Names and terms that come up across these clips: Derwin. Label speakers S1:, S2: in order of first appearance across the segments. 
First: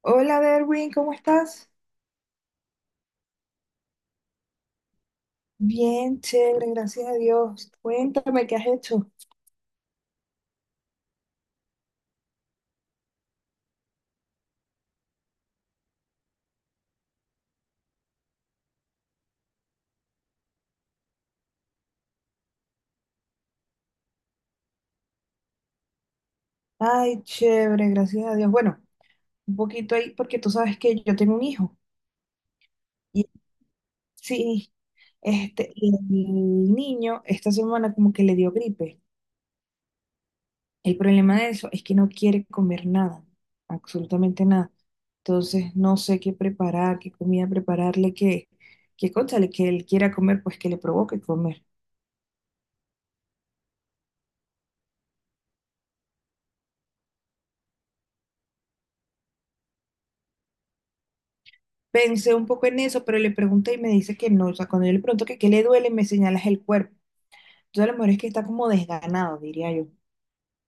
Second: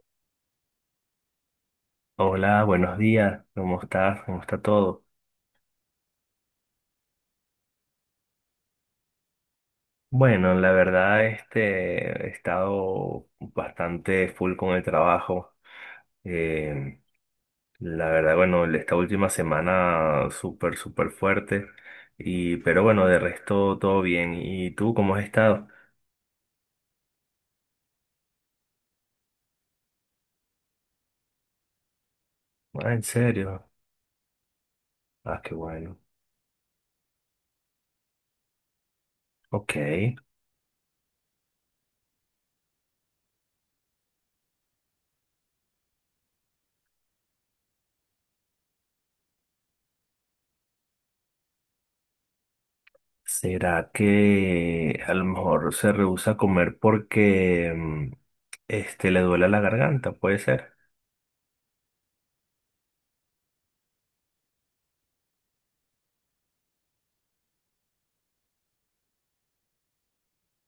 S1: Hola, Derwin, ¿cómo estás?
S2: Hola, buenos días, ¿cómo estás? ¿Cómo está todo?
S1: Bien, chévere, gracias a Dios. Cuéntame qué has hecho.
S2: Bueno, la verdad, he estado bastante full con el trabajo. Eh, la verdad, bueno, esta última semana súper, súper fuerte. Pero bueno, de resto todo bien. ¿Y tú cómo has estado?
S1: Ay, chévere, gracias a Dios. Bueno, un poquito ahí porque tú sabes que yo tengo un hijo.
S2: Ah, ¿en
S1: Y
S2: serio?
S1: sí,
S2: Ah, qué
S1: y
S2: bueno.
S1: el niño esta semana como que le dio gripe.
S2: Ok.
S1: El problema de eso es que no quiere comer nada, absolutamente nada. Entonces no sé qué preparar, qué comida prepararle, qué, qué cónchale, que él quiera comer, pues que le provoque comer.
S2: ¿Será que a lo mejor se rehúsa a comer porque le duele la garganta? ¿Puede ser?
S1: Pensé un poco en eso, pero le pregunté y me dice que no. O sea, cuando yo le pregunto que qué le duele, me señalas el cuerpo. Entonces, a lo mejor es que está como desganado, diría yo.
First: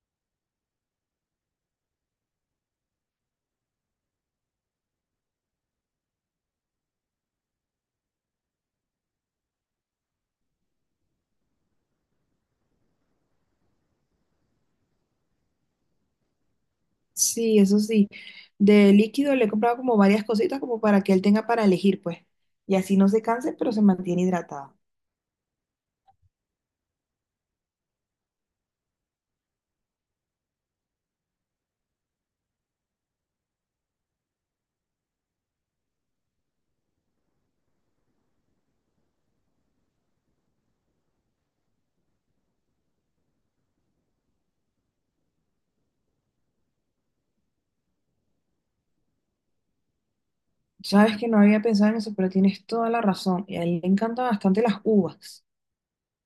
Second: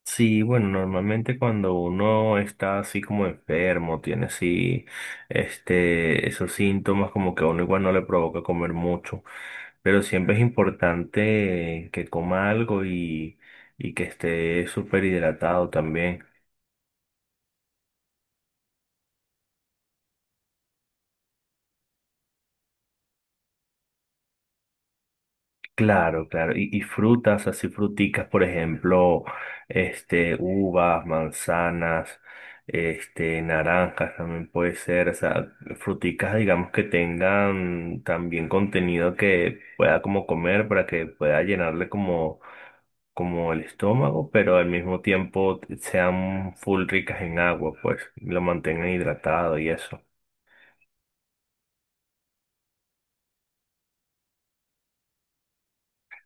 S2: Sí, bueno, normalmente cuando uno está así como enfermo, tiene así, esos síntomas como que a uno igual no le provoca comer mucho, pero siempre es importante que coma algo y que esté súper hidratado también.
S1: Sí, eso sí. De líquido le he comprado como varias cositas como para que él tenga para elegir, pues. Y así no se canse, pero se mantiene hidratado.
S2: Claro, claro. Y frutas, así fruticas, por ejemplo, uvas, manzanas, naranjas también puede ser. O sea, fruticas, digamos, que tengan también contenido que pueda como comer para que pueda llenarle como, como el estómago, pero al mismo tiempo sean full ricas en agua, pues, y lo mantengan hidratado y eso.
S1: Sabes que no había pensado en eso, pero tienes toda la razón. Y a él le encantan bastante las uvas.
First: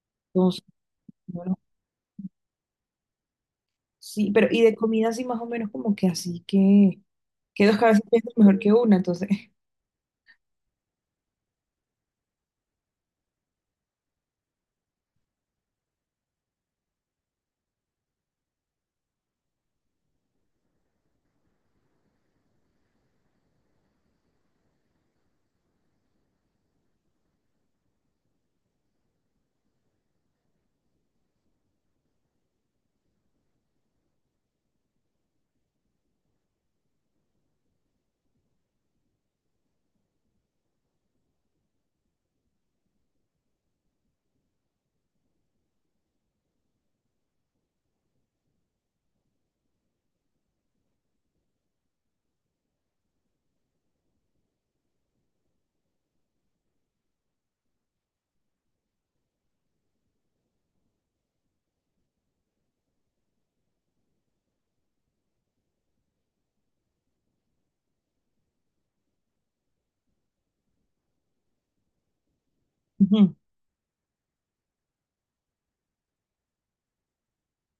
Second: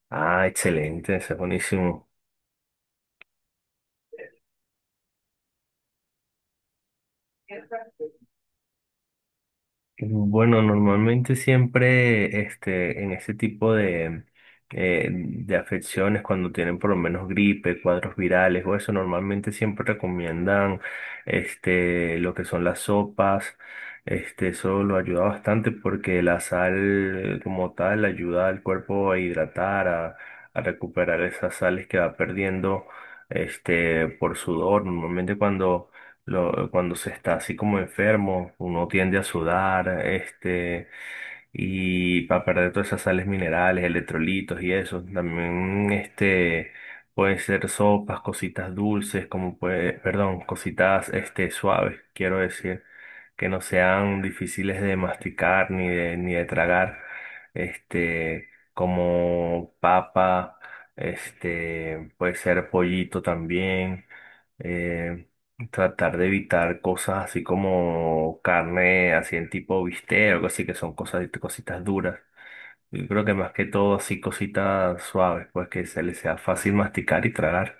S2: Ah,
S1: Entonces,
S2: excelente, eso es
S1: bueno,
S2: buenísimo.
S1: sí, pero y de comida así más o menos como que así que dos cabezas piensan mejor que una, entonces.
S2: Bueno, normalmente siempre en ese tipo de afecciones, cuando tienen por lo menos gripe, cuadros virales o eso, normalmente siempre recomiendan lo que son las sopas. Eso lo ayuda bastante porque la sal como tal ayuda al cuerpo a hidratar, a recuperar esas sales que va perdiendo por sudor. Normalmente cuando cuando se está así como enfermo, uno tiende a sudar, y para perder todas esas sales minerales, electrolitos y eso. También, pueden ser sopas, cositas dulces, como puede, perdón, cositas, suaves, quiero decir, que no sean difíciles de masticar ni de, ni de tragar, este, como papa, puede ser pollito también. eh, Tratar de evitar cosas así como carne, así en tipo bistec o algo así, que son cosas, cositas duras. Yo creo que más que todo así cositas suaves, pues que se les sea fácil masticar y tragar.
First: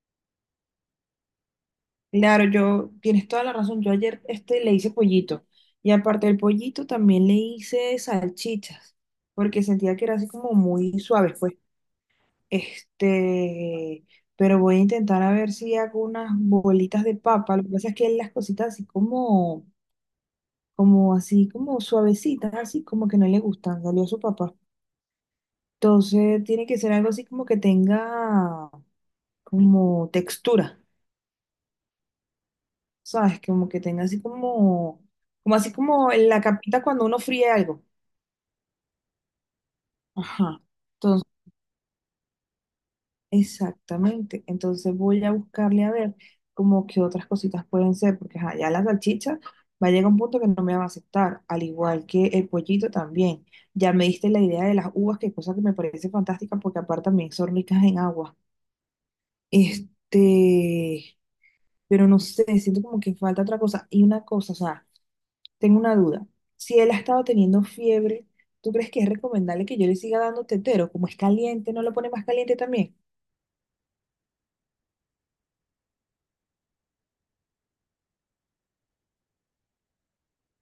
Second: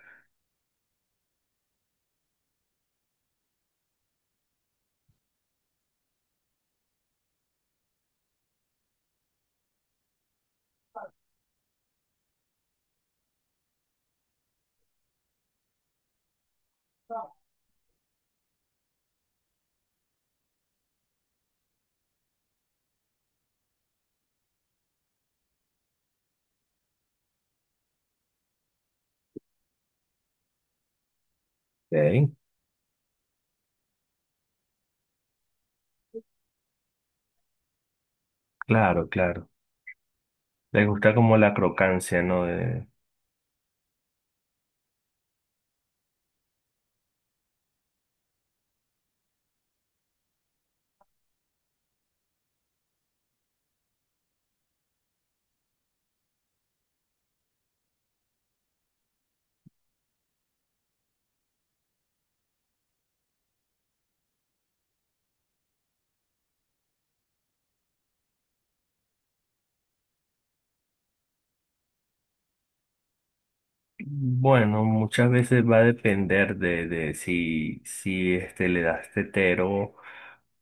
S1: Claro, yo, tienes toda la razón. Yo ayer le hice pollito y aparte del pollito también le hice salchichas porque sentía que era así como muy suave, pues. Este, pero voy a intentar a ver si hago unas bolitas de papa. Lo que pasa es que él las cositas así como, como así como suavecitas, así como que no le gustan, salió su papá. Entonces tiene que ser algo así como que tenga como textura.
S2: Ok.
S1: ¿Sabes? Como que tenga así como, como así como en la capita cuando uno fríe algo.
S2: Claro, claro.
S1: Ajá.
S2: Les gusta
S1: Entonces,
S2: como la crocancia, ¿no? De-
S1: exactamente. Entonces voy a buscarle a ver como que otras cositas pueden ser, porque ajá, ya la salchicha va a llegar a un punto que no me va a aceptar, al igual que el pollito también. Ya me diste la idea de las uvas, que cosa que me parece fantástica, porque aparte también son ricas en agua. Este, pero no sé, siento como que falta otra cosa. Y una cosa, o sea. Tengo una duda. Si él ha estado teniendo fiebre, ¿tú crees que es recomendable que yo le siga dando tetero? Como es caliente, ¿no lo pone más caliente también?
S2: Bueno, muchas veces va a depender de si, si le das tetero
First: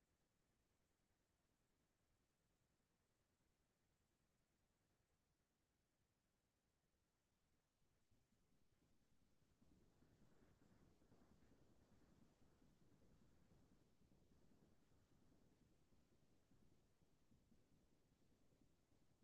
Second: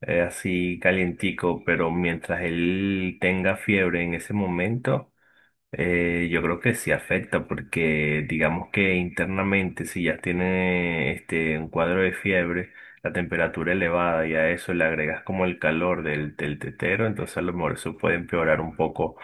S2: así calientico, pero mientras él tenga fiebre en ese momento. Yo creo que sí afecta porque digamos que internamente si ya tiene un cuadro de fiebre, la temperatura elevada y a eso le agregas como el calor del tetero, entonces a lo mejor eso puede empeorar un poco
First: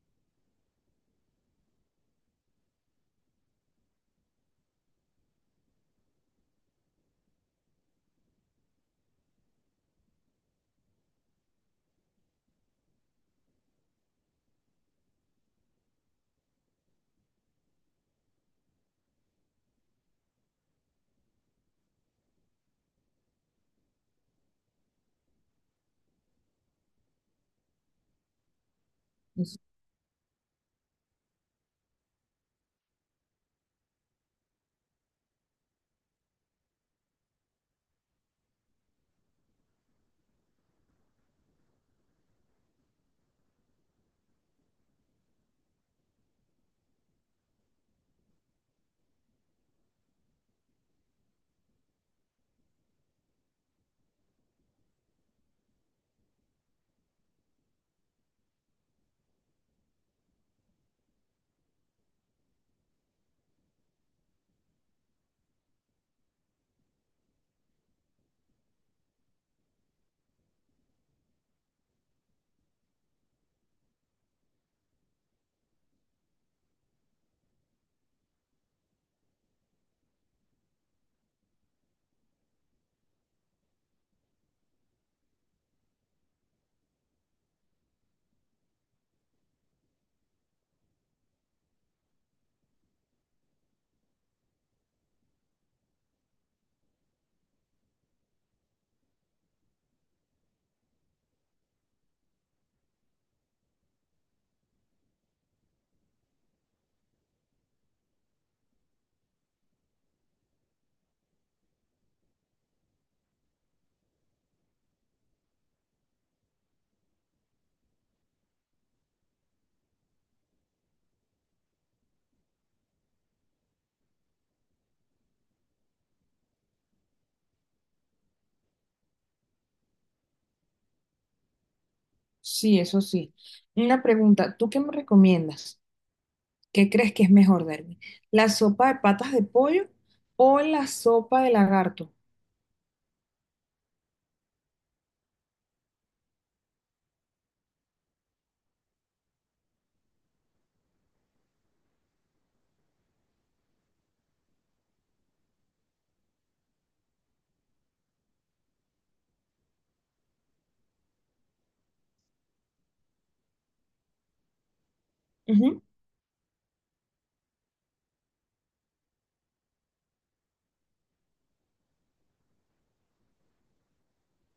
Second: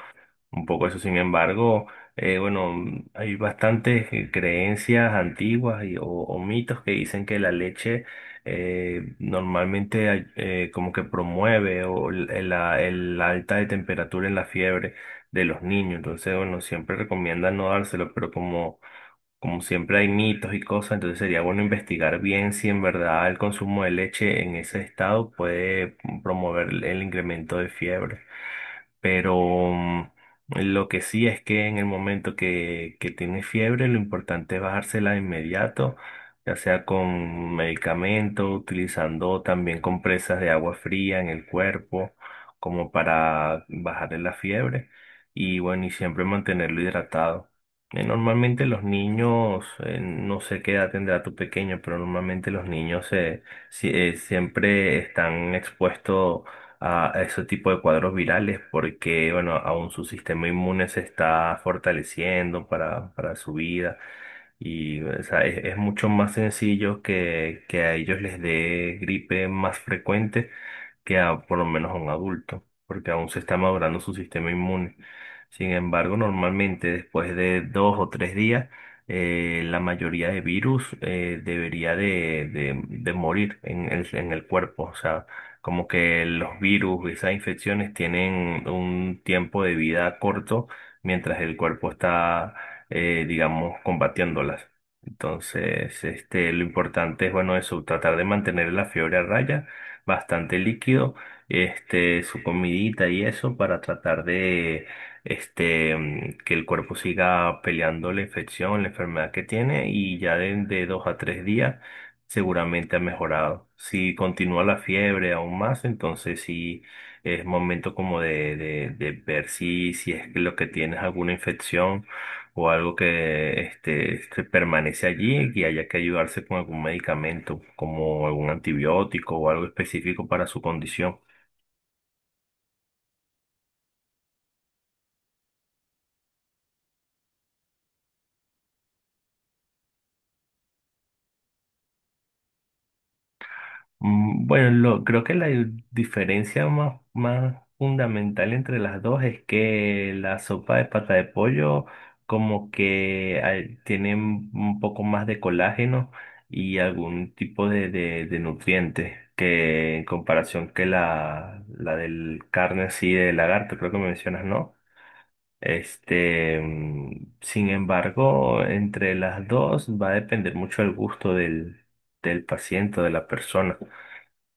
S2: eso, sin embargo, bueno, mm, hay bastantes creencias antiguas o mitos que dicen que la leche normalmente como que promueve o el la alta de temperatura en la fiebre de los niños. Entonces, bueno, siempre recomiendan no dárselo, pero como, como siempre hay mitos y cosas, entonces sería bueno investigar bien si en verdad el consumo de leche en ese estado puede promover el incremento de fiebre.
S1: Eso-
S2: Pero lo que sí es que en el momento que tiene fiebre, lo importante es bajársela de inmediato, ya sea con medicamento, utilizando también compresas de agua fría en el cuerpo, como para bajarle la fiebre. Y bueno, y siempre mantenerlo hidratado. Normalmente los niños, no sé qué edad tendrá tu pequeño, pero normalmente los niños se, si- siempre están expuestos a ese tipo de cuadros virales porque, bueno, aún su sistema inmune se está fortaleciendo para su vida. Y o sea, es mucho más sencillo que a ellos les dé gripe más frecuente que a por lo menos a un adulto, porque aún se está madurando su sistema inmune. Sin embargo, normalmente después de dos o tres días, la mayoría de virus debería de morir en el cuerpo. O sea, como que los virus, esas infecciones tienen un tiempo de vida corto mientras el cuerpo está digamos, combatiéndolas. Entonces, lo importante es, bueno, eso, tratar de mantener la fiebre a raya, bastante líquido, su comidita y eso para tratar de, que el cuerpo siga peleando la infección, la enfermedad que tiene y ya de dos a tres días seguramente ha mejorado. Si continúa la fiebre aún más, entonces sí es momento como de ver si, si es que lo que tienes alguna infección o algo que se permanece allí y haya que ayudarse con algún medicamento, como algún antibiótico o algo específico para su condición.
S1: sí, eso sí. Una pregunta, ¿tú qué me recomiendas? ¿Qué crees que es mejor darme? ¿La sopa de patas de pollo o la sopa de lagarto?
S2: Mm. Bueno, creo que la diferencia más, más fundamental entre las dos es que la sopa de pata de pollo como que tiene un poco más de colágeno y algún tipo de, de nutrientes que en comparación que la del carne así de lagarto, creo que me mencionas, ¿no?
S1: Ujú.
S2: Sin embargo, entre las dos va a depender mucho el gusto del, del paciente o de la persona,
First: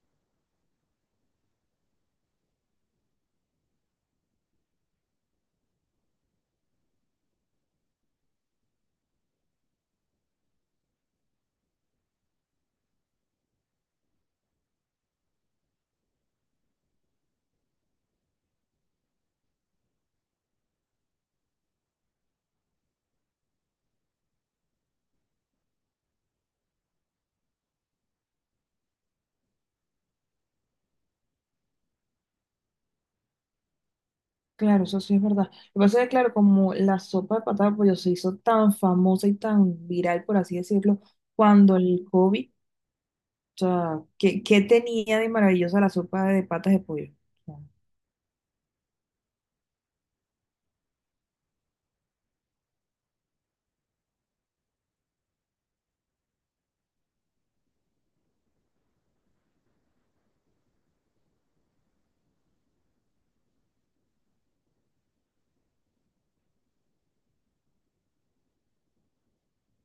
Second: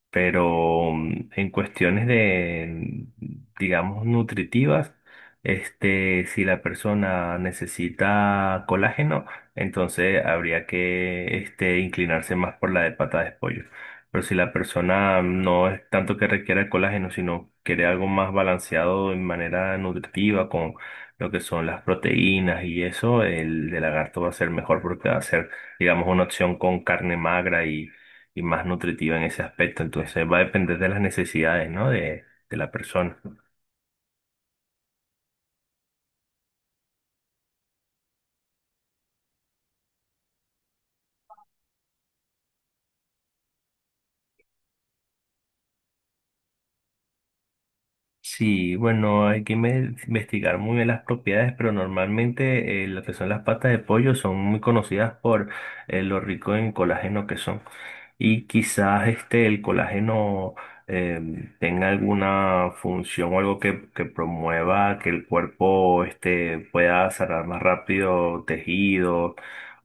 S2: pero en cuestiones de, digamos, nutritivas, si la persona necesita colágeno, entonces habría que, inclinarse más por la de pata de pollo. Pero si la persona no es tanto que requiera el colágeno, sino quiere algo más balanceado en manera nutritiva con lo que son las proteínas y eso, el de lagarto va a ser mejor porque va a ser, digamos, una opción con carne magra y más nutritiva en ese aspecto. Entonces va a depender de las necesidades, ¿no? De la persona.
S1: Claro, eso sí es verdad. Lo que pasa es que, claro, como la sopa de patas de pollo se hizo tan famosa y tan viral, por así decirlo, cuando el COVID sea, ¿qué, qué tenía de maravillosa la sopa de patas de pollo? O sea,
S2: Sí, bueno, hay que investigar muy bien las propiedades, pero normalmente lo que son las patas de pollo son muy conocidas por lo rico en colágeno que son. Y quizás el colágeno eh, tenga alguna función o algo que promueva que el cuerpo pueda sanar más rápido tejidos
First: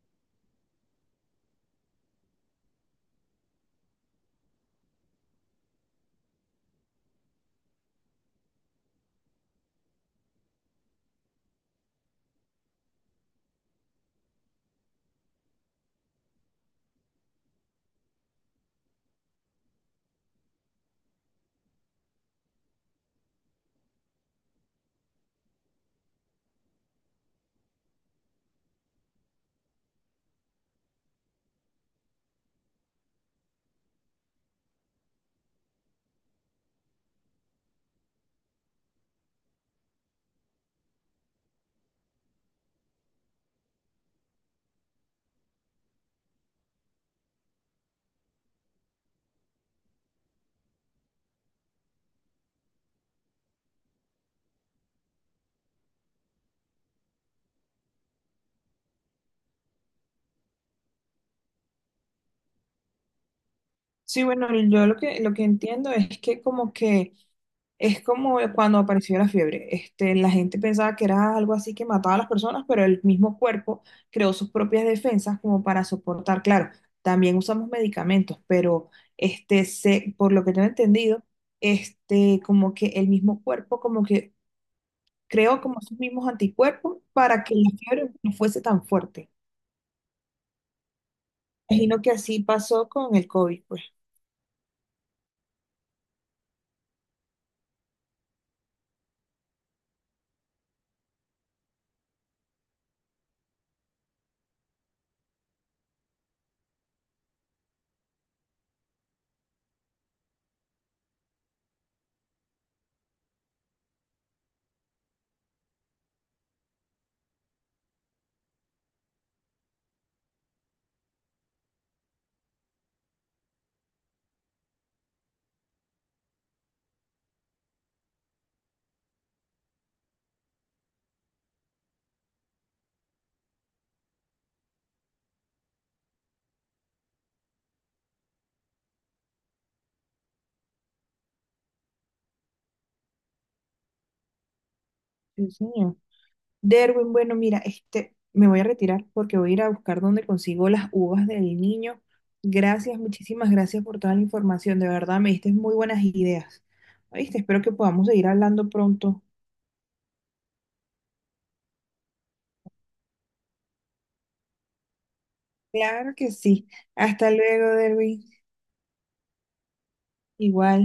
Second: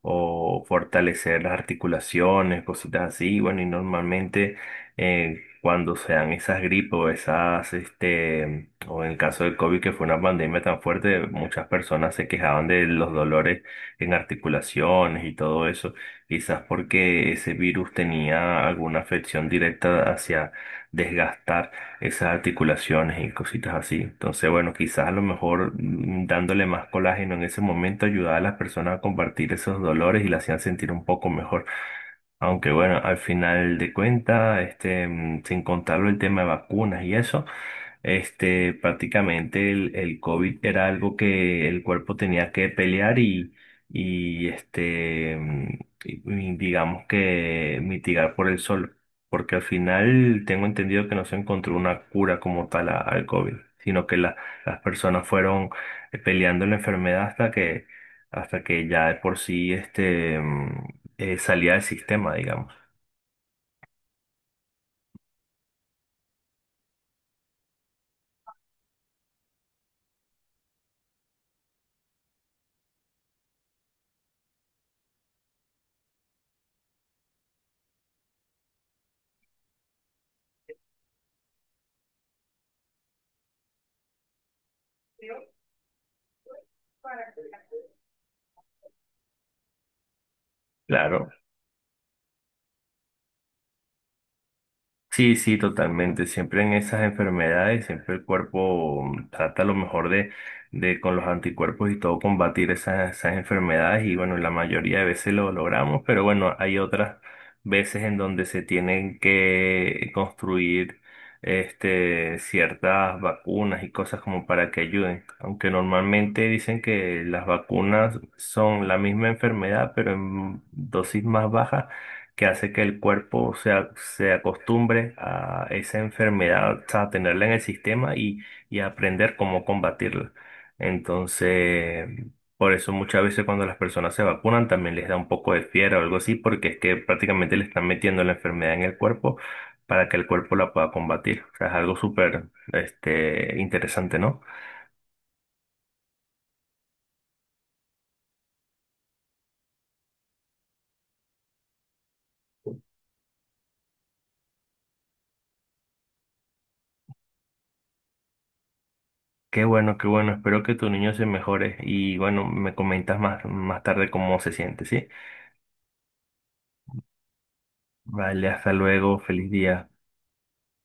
S2: o fortalecer las articulaciones, cositas así. Bueno, y normalmente eh, cuando sean esas gripes o esas, o en el caso del COVID, que fue una pandemia tan fuerte, muchas personas se quejaban de los dolores en articulaciones y todo eso, quizás porque ese virus tenía alguna afección directa hacia desgastar esas articulaciones y cositas así. Entonces, bueno, quizás a lo mejor dándole más colágeno en ese momento ayudaba a las personas a compartir esos dolores y las hacían sentir un poco mejor. Aunque bueno, al final de cuentas, sin contarlo el tema de vacunas y eso, prácticamente el COVID era algo que el cuerpo tenía que pelear y y digamos que mitigar por el sol. Porque al final tengo entendido que no se encontró una cura como tal al COVID, sino que las personas fueron peleando la enfermedad hasta que ya de por sí, salida del sistema, digamos.
S1: sí, bueno, yo lo que entiendo es que como que es como cuando apareció la fiebre. La gente pensaba que era algo así que mataba a las personas, pero el mismo cuerpo creó sus propias defensas como para soportar. Claro, también usamos medicamentos, pero se, por lo que tengo entendido, como que el mismo cuerpo como que creó como sus mismos anticuerpos para que la fiebre no fuese tan fuerte.
S2: Claro,
S1: Imagino que así pasó con el COVID, pues.
S2: sí, sí, totalmente. Siempre en esas enfermedades, siempre el cuerpo trata lo mejor de con los anticuerpos y todo combatir esas, esas enfermedades y bueno, la mayoría de veces lo logramos, pero bueno, hay otras veces en donde se tienen que construir ciertas vacunas y cosas como para que ayuden. Aunque normalmente dicen que las vacunas son la misma enfermedad, pero en dosis más bajas que hace que el cuerpo se acostumbre a esa enfermedad, o sea, a tenerla en el sistema y a aprender cómo combatirla. Entonces, por eso muchas veces cuando las personas se vacunan también les da un poco de fiebre o algo así, porque es que prácticamente le están metiendo la enfermedad en el cuerpo para que el cuerpo la pueda combatir. O sea, es algo súper, interesante, ¿no?
S1: Sí, señor. Derwin, bueno, mira, me voy a retirar porque voy a ir a buscar dónde consigo las uvas del niño. Gracias, muchísimas gracias por toda la información. De verdad, me diste muy buenas ideas. ¿Viste? Espero que podamos seguir hablando pronto.
S2: Qué bueno, qué bueno. Espero que tu niño se mejore y bueno, me comentas más, más tarde cómo se siente, ¿sí?
S1: Claro que sí. Hasta luego, Derwin.
S2: Vale, hasta luego, feliz día.
S1: Igual.